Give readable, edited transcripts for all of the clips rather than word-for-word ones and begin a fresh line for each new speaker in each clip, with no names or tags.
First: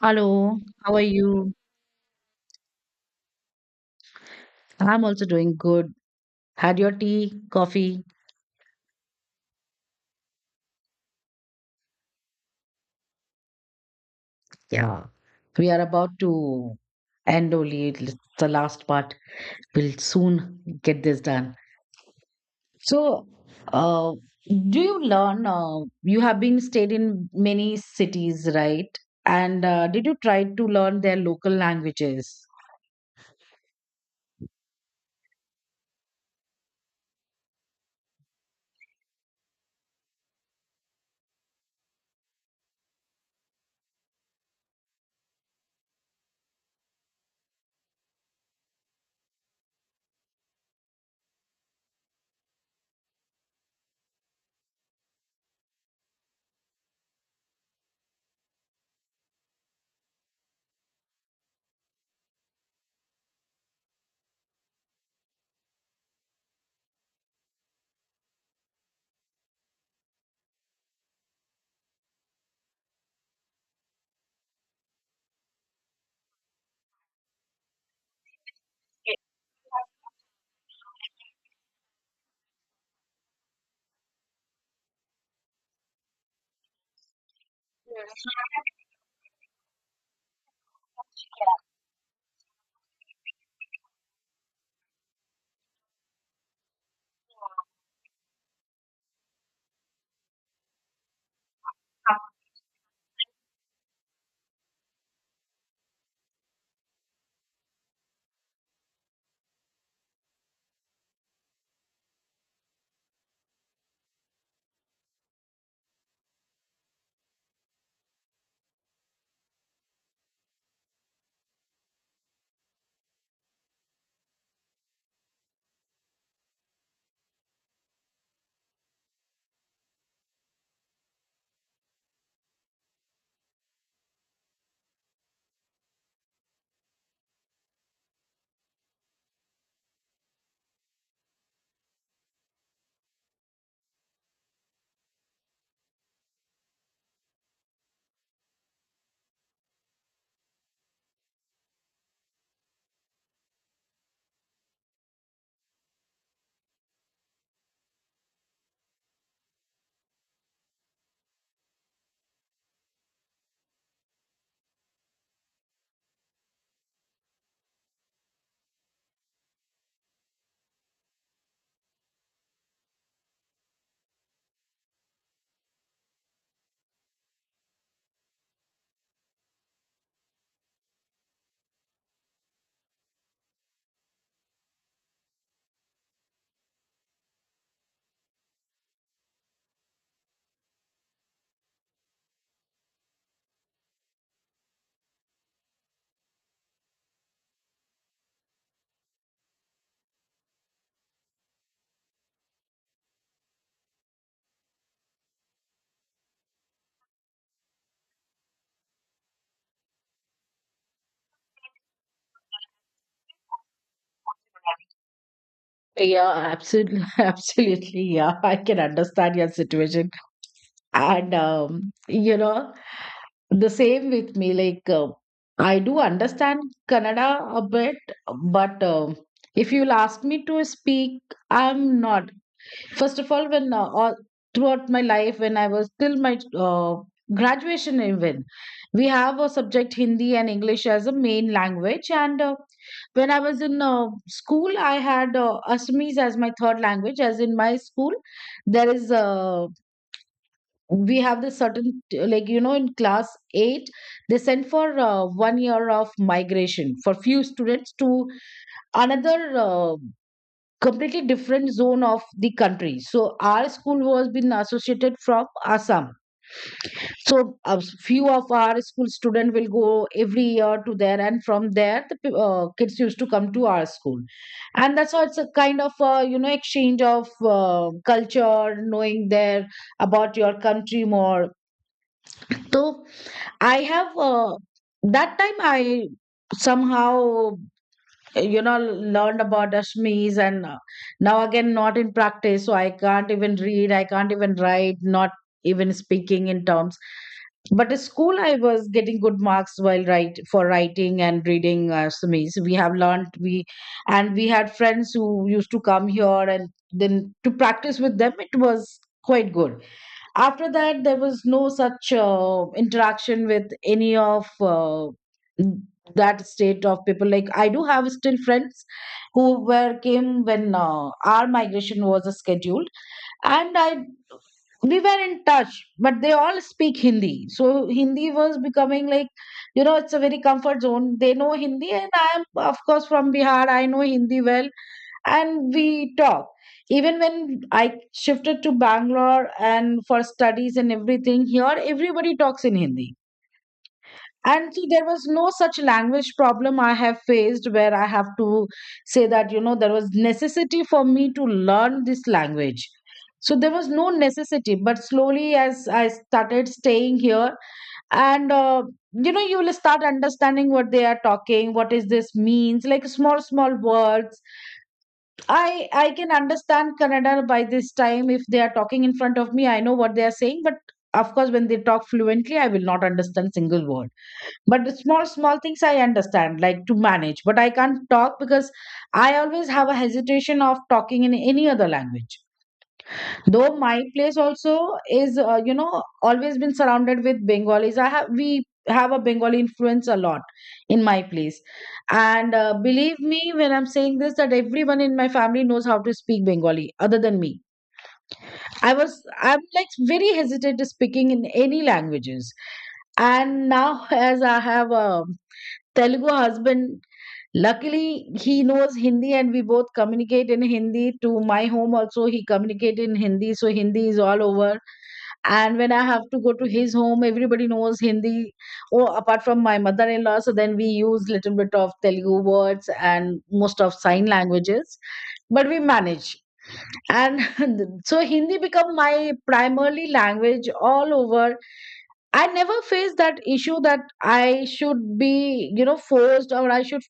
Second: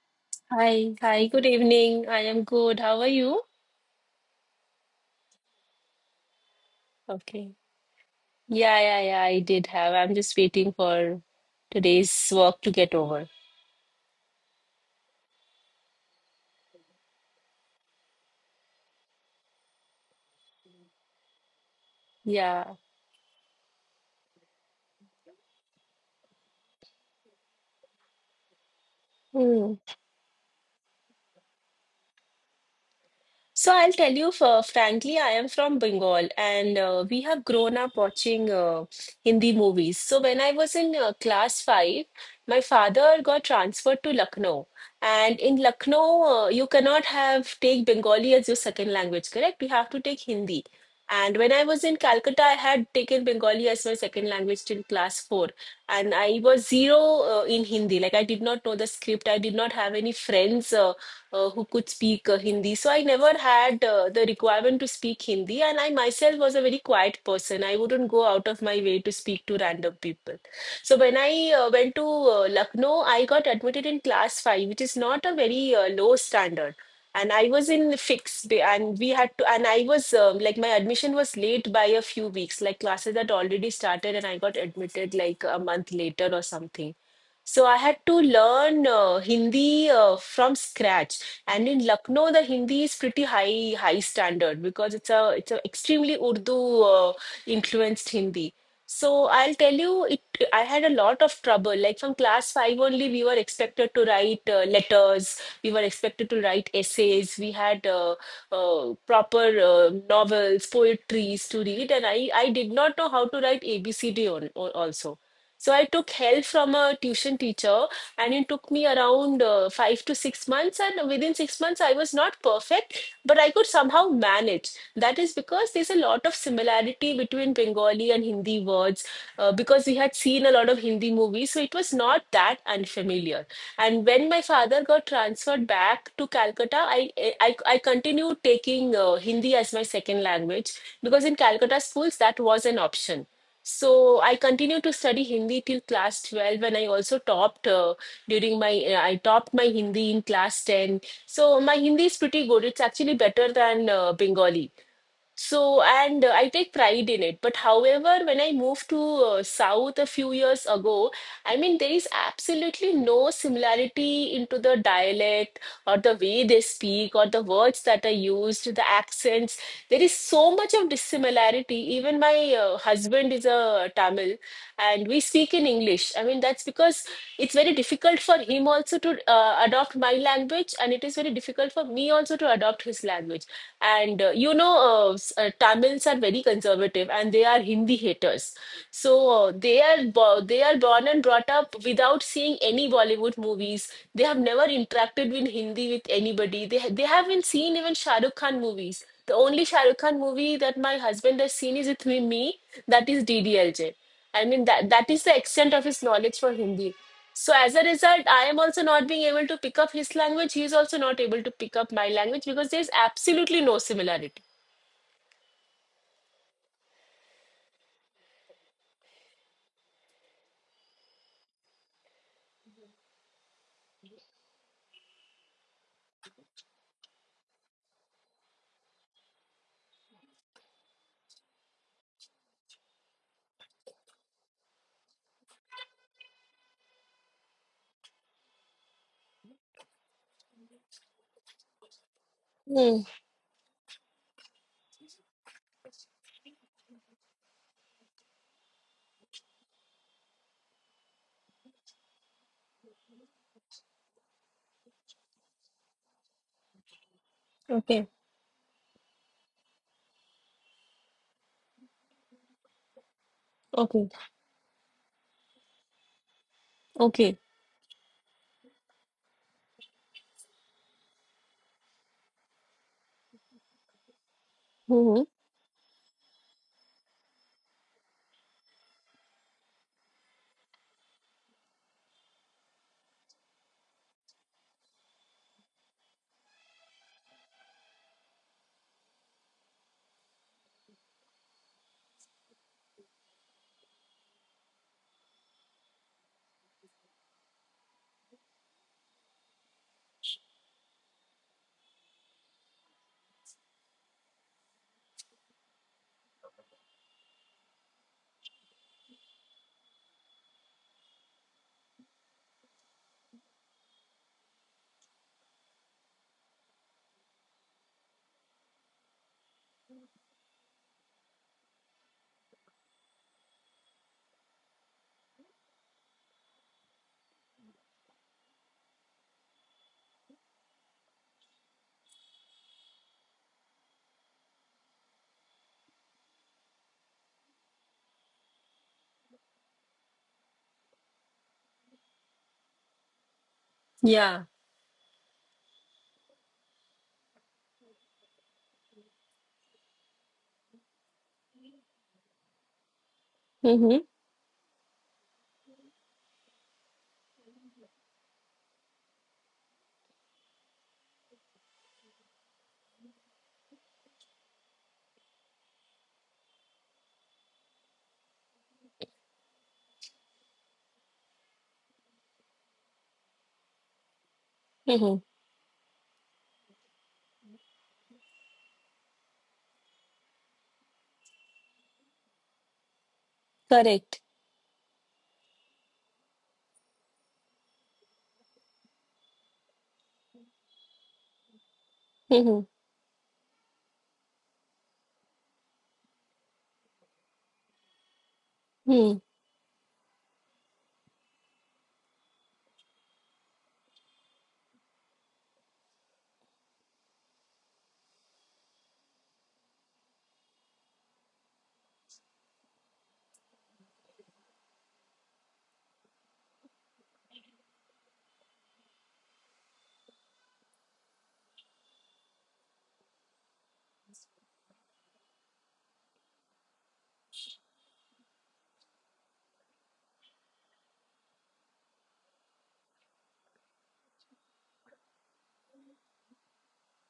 Hello, how
Hi,
are
hi, good
you?
evening. I am good. How are you?
I'm also doing good. Had your tea,
Okay.
coffee?
Yeah, yeah, yeah, I did have. I'm just waiting for today's work to get over.
Yeah. We are about to end only the last part. We'll soon get this done.
Yeah.
So, uh, do you learn? You have been stayed in many cities, right? And
Hmm.
did you try to learn their local languages?
So I'll tell you, for frankly, I am from Bengal and we have grown up watching Hindi movies. So when I was in class five, my father got transferred to Lucknow. And in Lucknow, you cannot have take Bengali as your second language, correct? You have to take Hindi. And when I was in Calcutta, I had taken Bengali as my second language till class four. And I was zero in Hindi. Like I did not know the script. I did not have any friends, who could speak Hindi. So I never had the requirement to speak Hindi, and I myself was a very quiet person. I wouldn't go out of my way to speak to random people. So when I went to Lucknow, I got admitted in class five, which is not a very low standard. And I was in fix, and we had to, and I was like my admission was late by a few weeks. Like classes had already started, and I got admitted like a month later or something. So I had to learn Hindi from scratch. And in Lucknow, the Hindi is pretty high standard because it's a extremely Urdu influenced Hindi. So I'll tell you, it I had a lot of trouble. Like from class five only, we were expected to write letters. We were expected to write essays. We had proper novels, poetries to read, and I did not know how to write ABCD on also. So I took help from a tuition teacher and it took me around 5 to 6 months. And within 6 months, I was not perfect, but I could somehow manage. That is because there's a lot of similarity between Bengali and Hindi words because we had seen a lot of Hindi movies, so it was not that unfamiliar. And when my father got transferred back to Calcutta, I continued taking Hindi as my second language because in Calcutta schools that was an option. So I continued to study Hindi till class 12 and I also topped. During my I topped my Hindi in class 10. So my Hindi is pretty good. It's actually better than Bengali. So, and I take pride in it. But however, when I moved to South a few years ago, I mean, there is absolutely no similarity into the dialect or the way they speak or the words that are used, the accents. There is so much of dissimilarity. Even my husband is a Tamil and we speak in English. I mean, that's because it's very difficult for him also to adopt my language and it is very difficult for me also to adopt his language. And Tamils are very conservative and they are Hindi haters. So they are born and brought up without seeing any Bollywood movies. They have never interacted with Hindi with anybody. They haven't seen even Shah Rukh Khan movies. The only Shah Rukh Khan movie that my husband has seen is with me, that is DDLJ. I mean that that is the extent of his knowledge for Hindi. So as a result, I am also not being able to pick up his language. He is also not able to pick up my language because there is absolutely no similarity.
Yeah, absolutely, absolutely. Yeah, I can understand your situation and you know, the same with me, like I do understand Kannada a bit, but if you'll ask me to speak, I'm not. First of all, when throughout my life, when I was till my uh, graduation even, we have a subject Hindi and English as a main language. And
Hmm.
when I was in school, I had Assamese as my third language. As in my school, there is we have this certain like, you know, in class 8, they sent for 1 year of migration for few students
Okay.
to another completely different zone of the country. So our school
Okay.
was been associated from Assam.
Okay.
So a few of our school student will go every year to there, and from there the kids used to come to our school. And that's
Hmm.
how it's a kind of you know, exchange of culture, knowing there about your country more. So I have that time I somehow, you know, learned about Ashmis, and now again not in practice, so I can't even read, I can't even write, not even speaking in terms. But at school I was getting good marks while write for writing and reading Assamese. We have learned, we had friends who used to come here, and then to practice with them, it was quite good. After that, there was no such interaction with any of that state of people. Like, I do have still friends who were came when our migration was scheduled, and I we were in touch, but they all speak Hindi. So Hindi was becoming like, you know, it's a very comfort zone. They know Hindi and I am, of course, from Bihar, I know Hindi well, and we talk. Even when I shifted to Bangalore and for studies and everything, here everybody talks in Hindi.
Yeah.
And see, there was no such language problem I have faced, where I have to say that, you know, there was necessity for me to learn this language. So there was
Hmm.
no necessity, but slowly as I started staying here and you know, you will start understanding what they are talking, what is this means, like small small words. I can understand Kannada by this time. If they are talking in front of me, I know what they are saying, but of course, when they talk fluently, I will not understand single word. But the
Hmm.
small small things I understand, like to manage. But I can't talk because I always have a hesitation of talking in any other language, though my
Correct.
place also is you know, always been surrounded with Bengalis. I have We have a Bengali influence a lot in my place. And
Hmm.
believe me when I'm saying this, that everyone in my family knows how to speak Bengali other than me. i was
Hmm.
I'm like very hesitant to speaking in any languages. And now as I have a Telugu husband, luckily he knows Hindi, and we both communicate in Hindi. To my home also he communicate in Hindi, so Hindi is all over. And when I have to go to his home, everybody knows Hindi. Oh, apart from my mother-in-law. So then we use little bit of Telugu words and most of sign languages, but we manage. And so Hindi become my primary language all over. I never faced that issue that I should be you know, forced, or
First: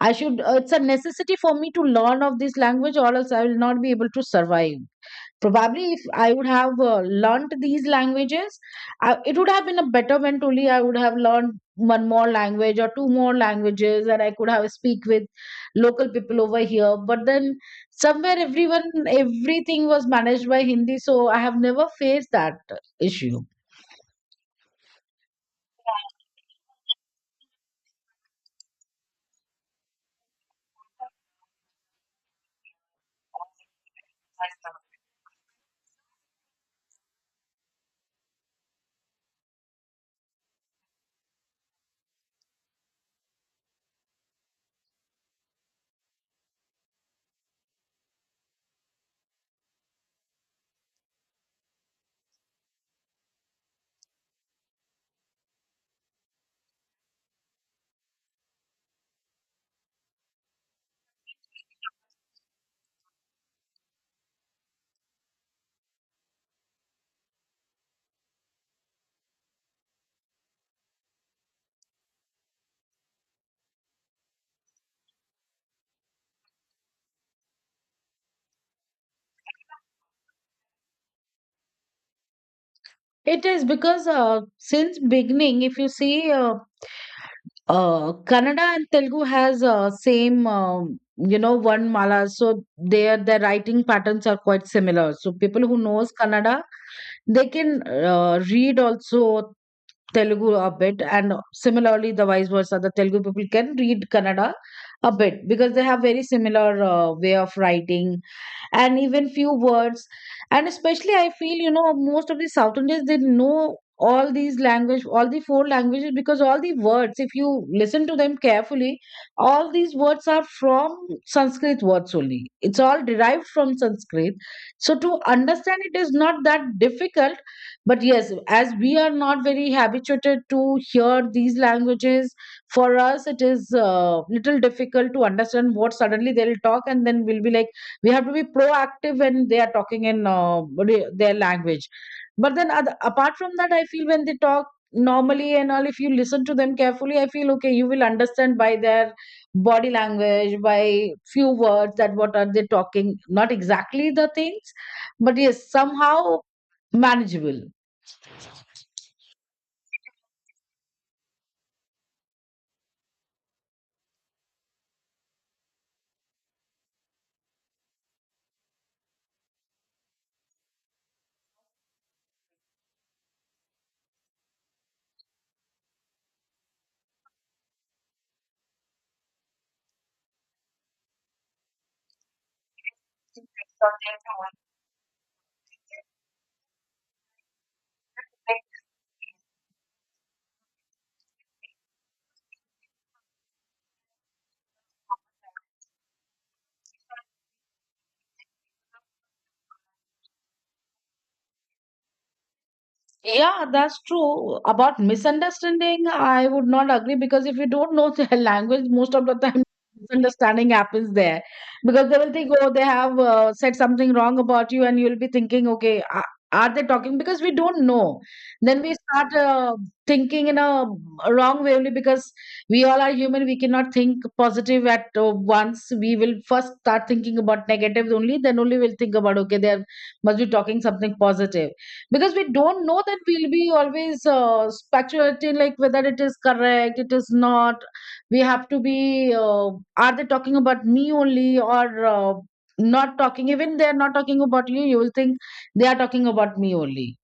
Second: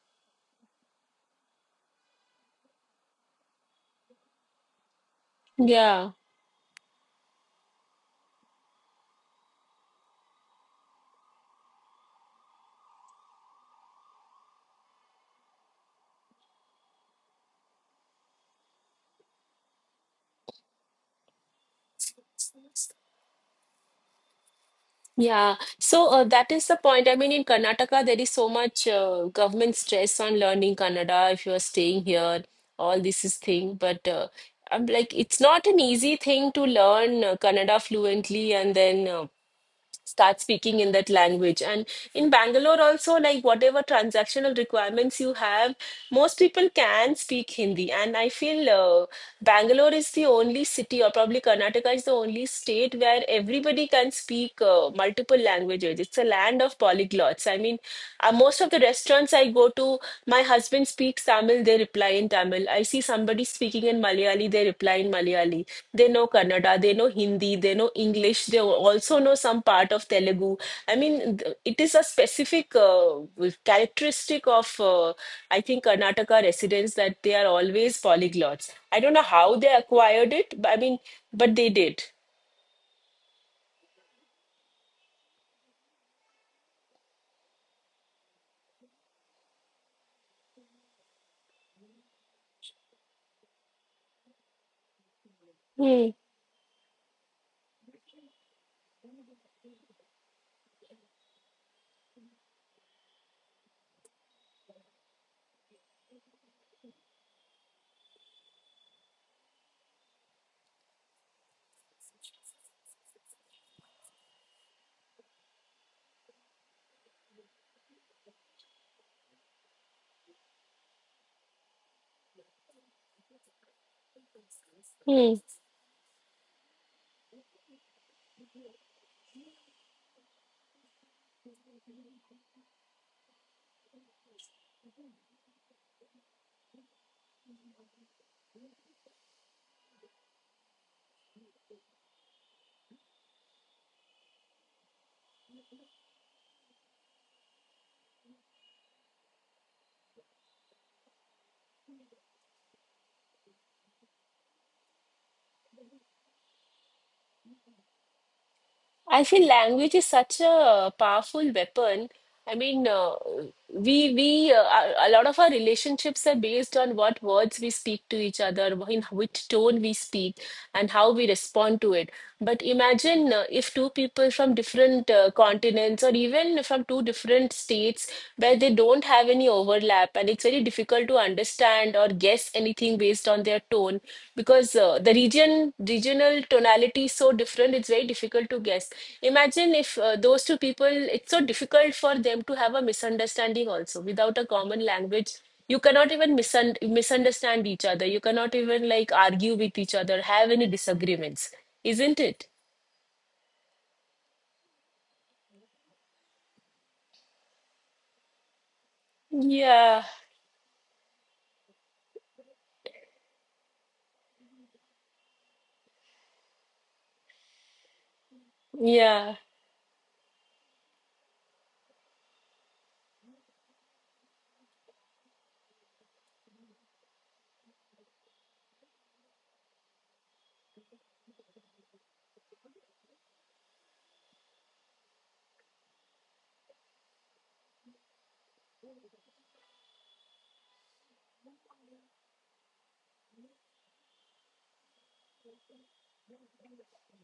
I should it's a necessity for me to learn of this language, or else I will not be able to survive. Probably if
Yeah.
I would have learnt these languages, it would have been a better when only I would have learned one more language or two more languages, and I could have speak with local people over here. But then, somewhere, everyone, everything was managed by Hindi, so I have never faced that issue.
Yeah. So that is the point. I mean, in Karnataka, there is so much government stress on learning Kannada if you are staying here. All this is thing, but I'm like, it's not an easy thing to learn Kannada fluently and then. Start speaking in that language. And in Bangalore also, like whatever transactional requirements you have, most people can speak Hindi, and I feel Bangalore is the only city, or probably Karnataka is the only state where everybody can speak multiple languages. It's a land of polyglots. I mean, most of the restaurants I go to, my husband speak Tamil, they reply in Tamil. I see somebody speaking in Malayali, they reply in Malayali. They know Kannada, they know Hindi, they know English, they also know some part of Telugu. I mean, it is a specific characteristic of, I think, Karnataka residents that they are always polyglots. I don't know how they acquired it, but I mean, but they did.
It is because since beginning, if you see uh, Kannada and Telugu has same you know, one mala, so their writing patterns are quite similar. So people who
Hmm.
knows Kannada, they can read also Telugu a bit, and similarly the vice versa. The Telugu people can read Kannada a bit, because they have very similar way of writing and even few words. And especially I feel, you know, most of the South Indians, they know all these language, all the four languages, because all the words, if you listen to them carefully, all these words are from Sanskrit words only, it's all derived from Sanskrit. So to
Hmm.
understand it is not that difficult. But yes, as we are not very habituated to hear these languages, for us it is little difficult to understand. What suddenly they'll talk, and then we'll be like, we have to be proactive when they are talking in their language. But then apart from that, I feel when they talk normally and all, if you listen to them carefully, I feel, okay, you will understand by their body language, by few words, that what are they talking. Not exactly the things, but yes, somehow manageable.
I feel language is such a powerful weapon. I mean, a lot of our relationships are based on what words we speak to each other, in which tone we speak, and how we respond to it. But imagine if two people from different continents or even from two different states where they don't have any overlap, and it's very difficult to understand or guess anything based on their tone, because the regional tonality is so different. It's very difficult to guess. Imagine if those two people, it's so difficult for them to have a misunderstanding also. Without a common language you cannot even misunderstand each other. You cannot even, like, argue with each other, have any disagreements, isn't it?
Yeah, that's true. About misunderstanding, I would not agree, because if you don't know their language, most of the time
Yeah,
misunderstanding happens there, because they will think, oh, they have said something wrong about you, and you'll be thinking, okay, are they talking? Because we don't know. Then we start
yeah.
thinking in a wrong way only, because we all are human. We cannot think positive at once. We will first start thinking about negatives only, then only we'll think about, okay, they are- must be talking something positive. Because we don't know that, we'll be always speculating like whether it is correct it is not. We have to be are they talking about me only, or not talking. Even they're not talking about you, you will think they are talking about me only.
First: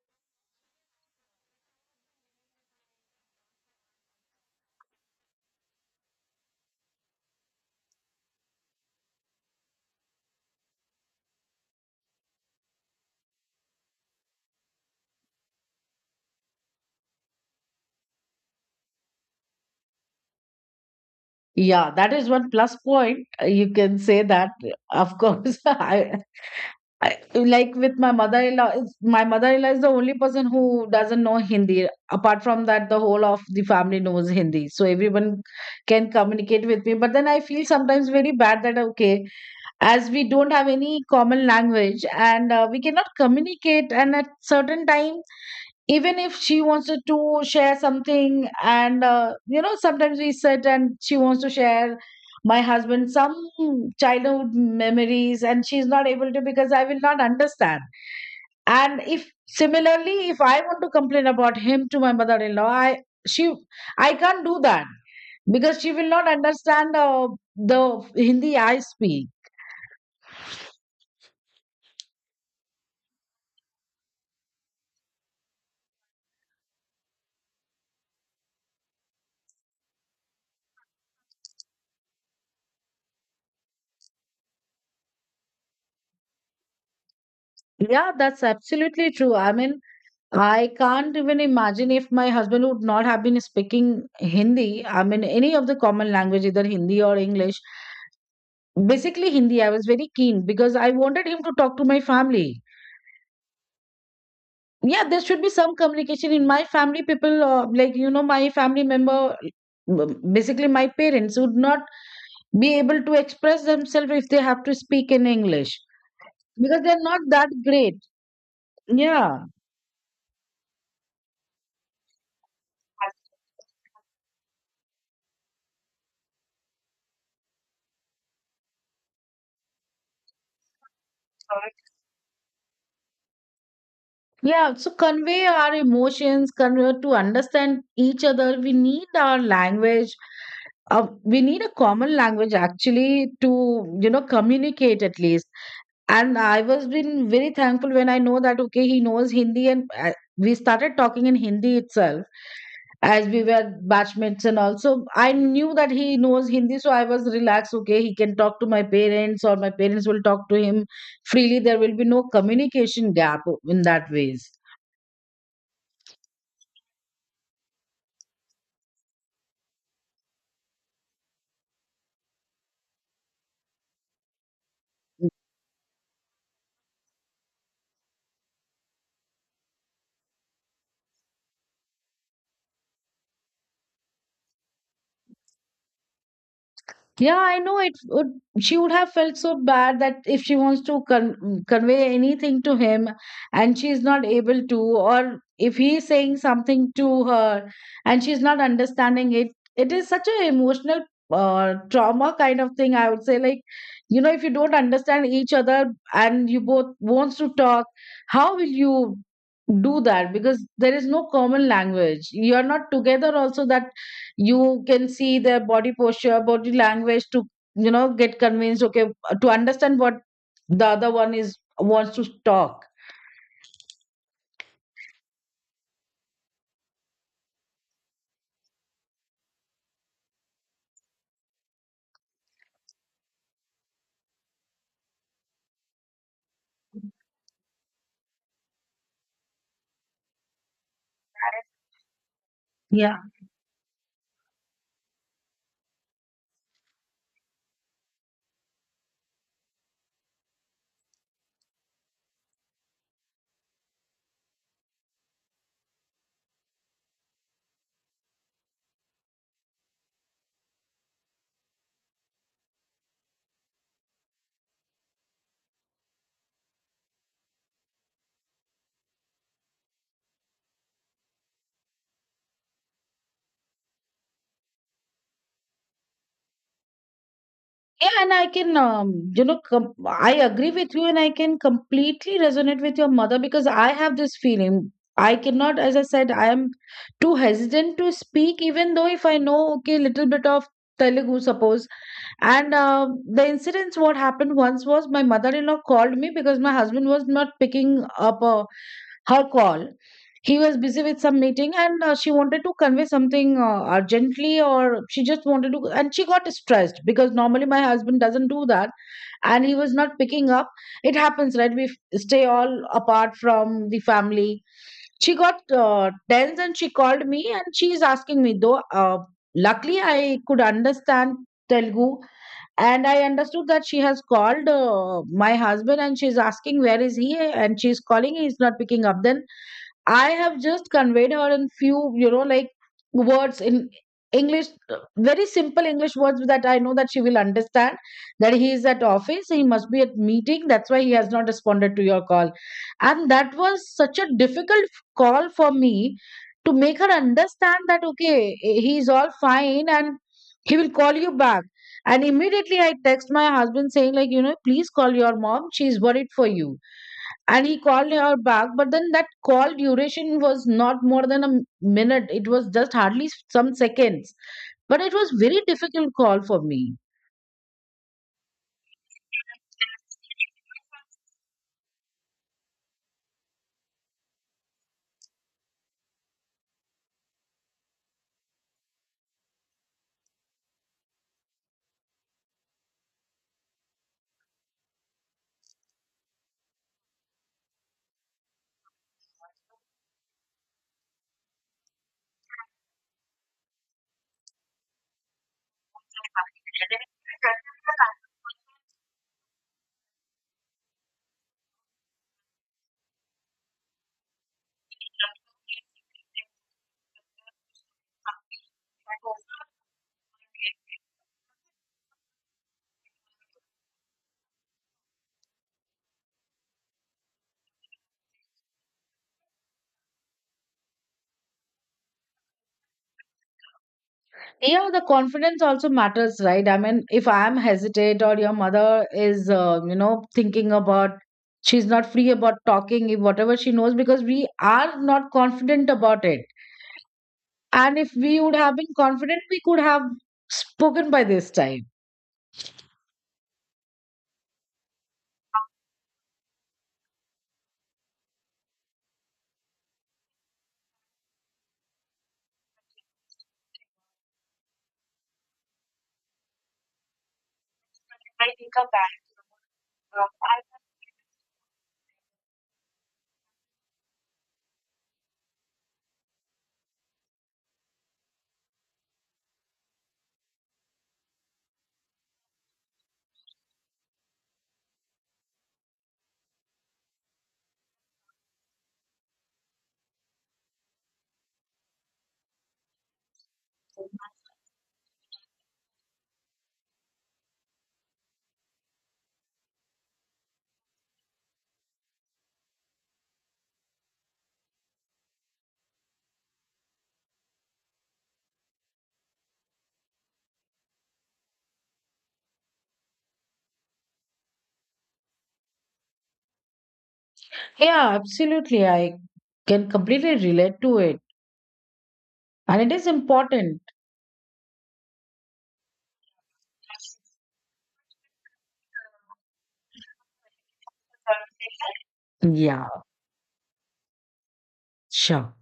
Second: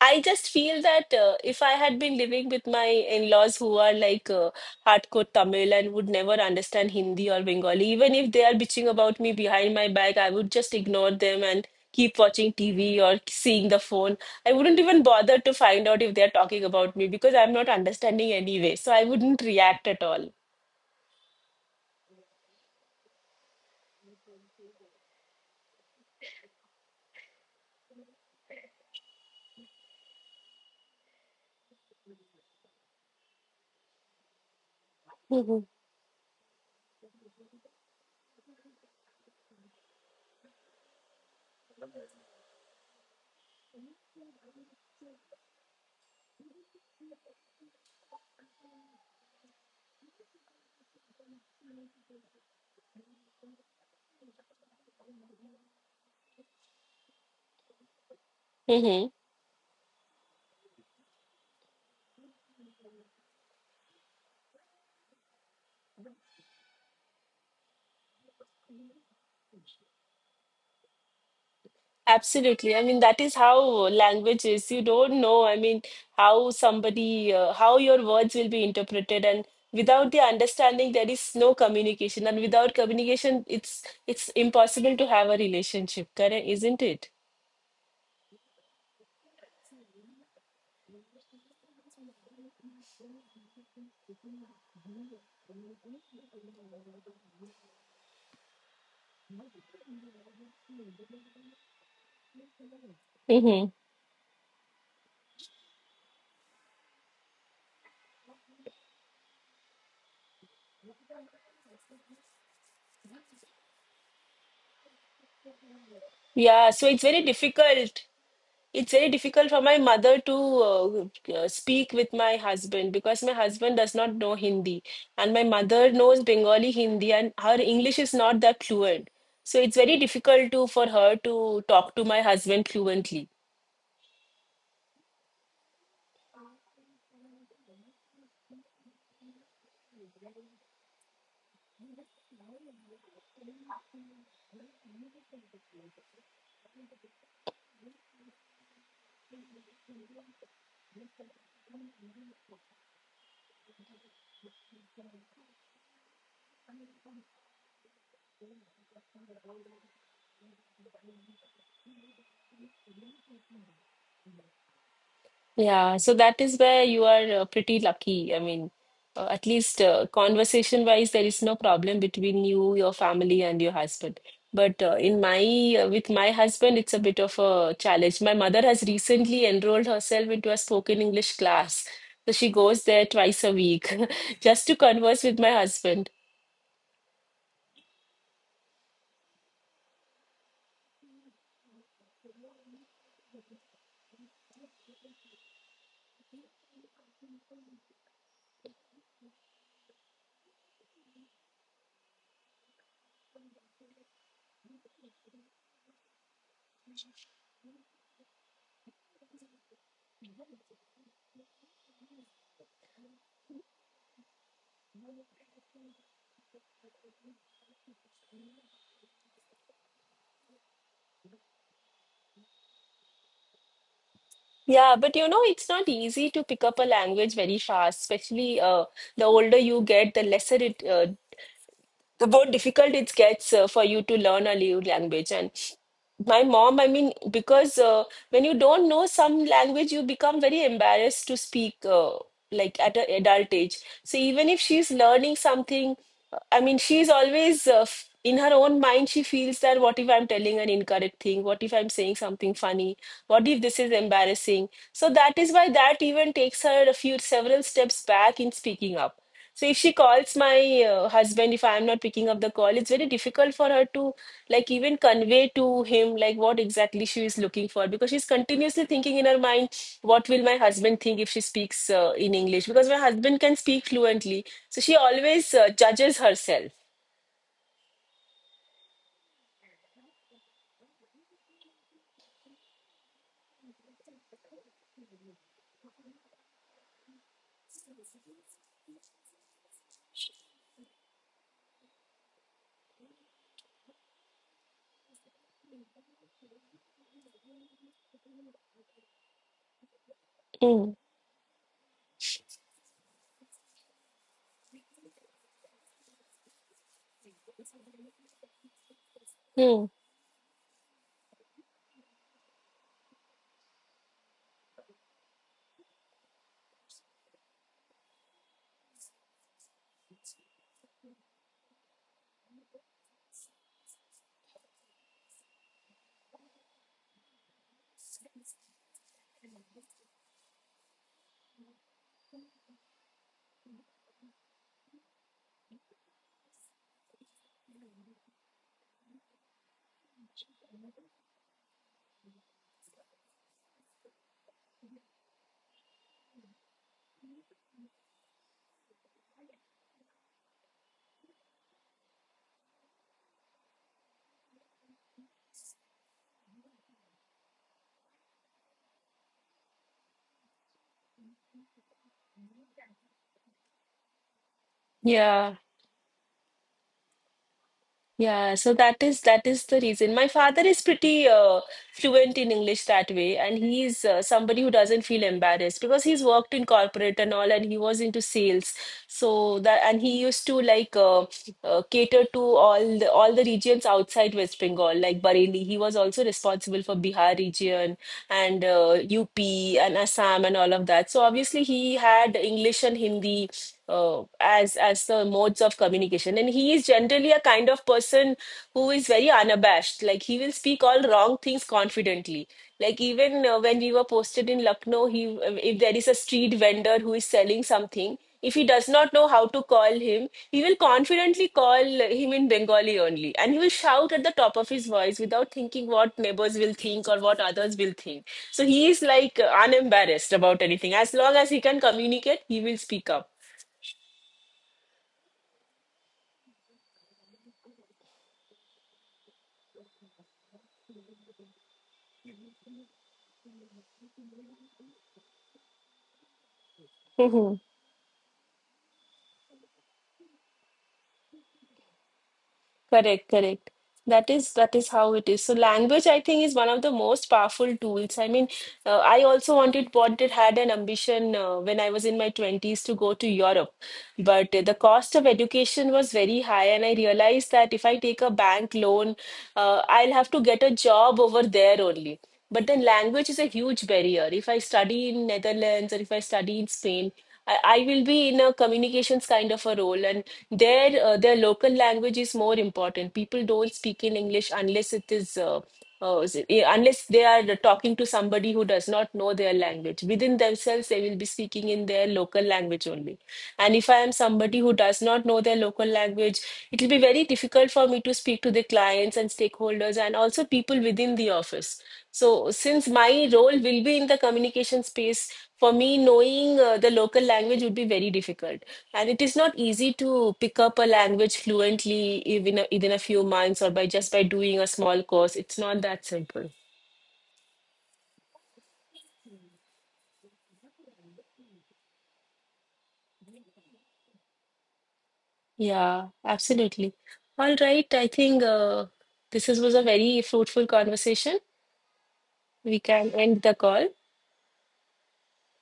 I just feel that if I had been living with my in-laws who are like hardcore Tamil and would never understand Hindi or Bengali, even if they are bitching about me behind my back, I would just ignore them and keep watching TV or seeing the phone. I wouldn't even bother to find out if they're talking about me because I'm not understanding anyway. So I wouldn't react at all.
Yeah, that is one plus point. You can say that, of course. I like with my mother-in-law. My mother-in-law is the only person who doesn't know Hindi. Apart from that, the whole of the family knows Hindi, so everyone can communicate with me. But then I feel sometimes very bad that, okay, as we don't have any common language and we cannot communicate, and at certain time, even if she wants to share something, and you know, sometimes we sit and she wants to share my husband some childhood memories, and she's not able to, because I will not understand. And
Mm-hmm.
if similarly, if I want to complain about him to my mother-in-law, she I can't do that, because she will not understand the Hindi I speak.
Absolutely. I mean, that is how language is. You don't know, I mean, how how your words will be interpreted, and without the understanding, there is no communication, and without communication, it's impossible to have a relationship, correct? Isn't it?
Yeah, that's absolutely true. I mean, I can't even imagine if my husband would not have been speaking Hindi. I mean, any of the common language, either Hindi or English. Basically, Hindi, I was very keen, because I wanted him to talk to my family.
Mm-hmm.
Yeah, there should be some communication in my family. People, like, you know, my family member, basically my parents, would not be able to express themselves if they have to speak in English,
Yeah,
because
so it's
they're not
very
that great.
difficult. It's very
Yeah.
difficult for my mother to speak with my husband because my husband does not know Hindi and my mother knows Bengali Hindi and her English is not that fluent. So it's very difficult to for her to talk to my husband fluently.
Yeah, so convey our emotions, convey to understand each other. We need our language. We need a common language, actually, to, you know, communicate at least. And I was been very thankful when I know that, okay, he knows Hindi, and we started talking in Hindi itself, as we were batchmates, and also I knew that he knows Hindi. So I was relaxed. Okay, he can talk to my parents, or my parents will talk to him freely. There will be no communication gap in that ways.
Yeah, so that is where you are pretty lucky. I mean, at least conversation wise, there is no problem between you, your family, and your husband. But in my with my husband, it's a bit of a challenge. My mother has recently enrolled herself into a spoken English class, so she goes there twice a week just to converse with my husband.
Yeah, I know it would. She would have felt so bad that if she wants to convey anything to him and she's not able to, or if he's saying something to her and she's not understanding it, it is such an emotional trauma kind of thing. I would say, like, you know, if you don't understand each other and you both wants to talk, how will you do that? Because there is no common language. You are not together. Also, that you can see their body posture, body language to, you know, get convinced, okay, to understand what the other one is wants to talk.
Yeah, but it's not easy to pick up a language very fast, especially the older you get, the more difficult it gets for you to learn a new language. And my mom, I mean, because when you don't know some language, you become very embarrassed to speak, like at an
Yeah,
adult age. So even if she's learning something, I mean, she's always in her own mind she feels that what if I'm telling an incorrect thing, what if I'm saying something funny, what if this is embarrassing. So that is why that even takes her a few several steps back in speaking up. So if she calls my husband, if I'm not picking up the call, it's very difficult for her to like even convey to him like what exactly she is looking for, because she's continuously thinking in her mind, what will my husband think if she speaks in English? Because my husband can speak fluently, so she always judges herself.
yeah, and I can you know, I agree with you, and I can completely resonate with your mother, because I have this feeling. I cannot, as I said, I am too hesitant to speak, even though if I know, okay, little bit of Telugu, suppose. And the incidents what happened once was, my mother-in-law called me because my husband was not picking up. Her call. He was
Mm.
busy with some meeting, and she wanted to convey something urgently, or she just wanted to, and she got stressed because normally my husband doesn't do that, and he
Mm.
was not picking up. It happens, right? We stay all apart from the family. She got tense, and she called me, and she is asking me, though, luckily I could understand Telugu, and I understood that she has called my husband and she's asking where is he, and she's calling, he's not picking up. Then I have just conveyed her in few, you know, like, words in English, very simple English words that I know that she will understand. That he is at office, he must be at meeting. That's why he has not responded to your call. And that was such a difficult call for me to make her understand that, okay, he is all fine and he will call you back. And immediately I text my husband saying, like, you know, please call your mom, she is worried for you. And he called her back, but then that call duration was not more than a minute. It was just hardly some seconds, but it was
Yeah.
very difficult call for me.
Yeah, so that is the reason. My father is pretty fluent in English that way, and he's somebody who doesn't feel embarrassed because he's worked in corporate and all, and he was into sales. So that and he used to like cater to all the regions outside West Bengal, like Bareilly. He was also responsible for Bihar region and UP and Assam and all of that. So obviously he had English and Hindi as the modes of communication, and he is generally a kind of person who is very unabashed, like he will speak all wrong things confidently. Like even when we were posted in Lucknow, he if there is a street vendor who is selling something, if he does not know how to call him, he will confidently call him in Bengali only, and he will shout at the top of his voice without thinking what neighbors will think or what others will think. So he is like unembarrassed about anything. As long as he can communicate, he will speak up.
Yeah, the confidence also matters, right? I mean, if I am hesitate, or your mother is you know, thinking about, she's not free about talking if whatever she knows, because we are not confident about it.
Mhm.
And if we would have been confident, we could have spoken by this
Correct, correct. That is how it is. So language, I think, is one of the most powerful tools. I mean, I also had an ambition when I was in my 20s to go to Europe, but the cost of education was very high, and I realized that if I take a bank
time.
loan, I'll have to get a job over there only. But then language is a huge barrier. If I study in Netherlands or if I study in Spain, I will be in a communications kind of a role, and their local language is more important. People don't speak in English unless it is. Uh, Unless they are talking to somebody who does not know their language, within themselves they will be speaking in their local language only. And if I am somebody who does not know their local language, it will be very difficult for me to speak to the clients and stakeholders and also people within the office. So, since my role will be in the communication space, for me, knowing the local language would be very difficult. And it is not easy to pick up a language fluently even within a few months, or by just by doing a small course. It's not that simple.
Yeah, absolutely. I can completely relate to it. And it is important.
Yeah, absolutely. All right. I think this was a very fruitful conversation. We
Yeah,
can end the call.
sure.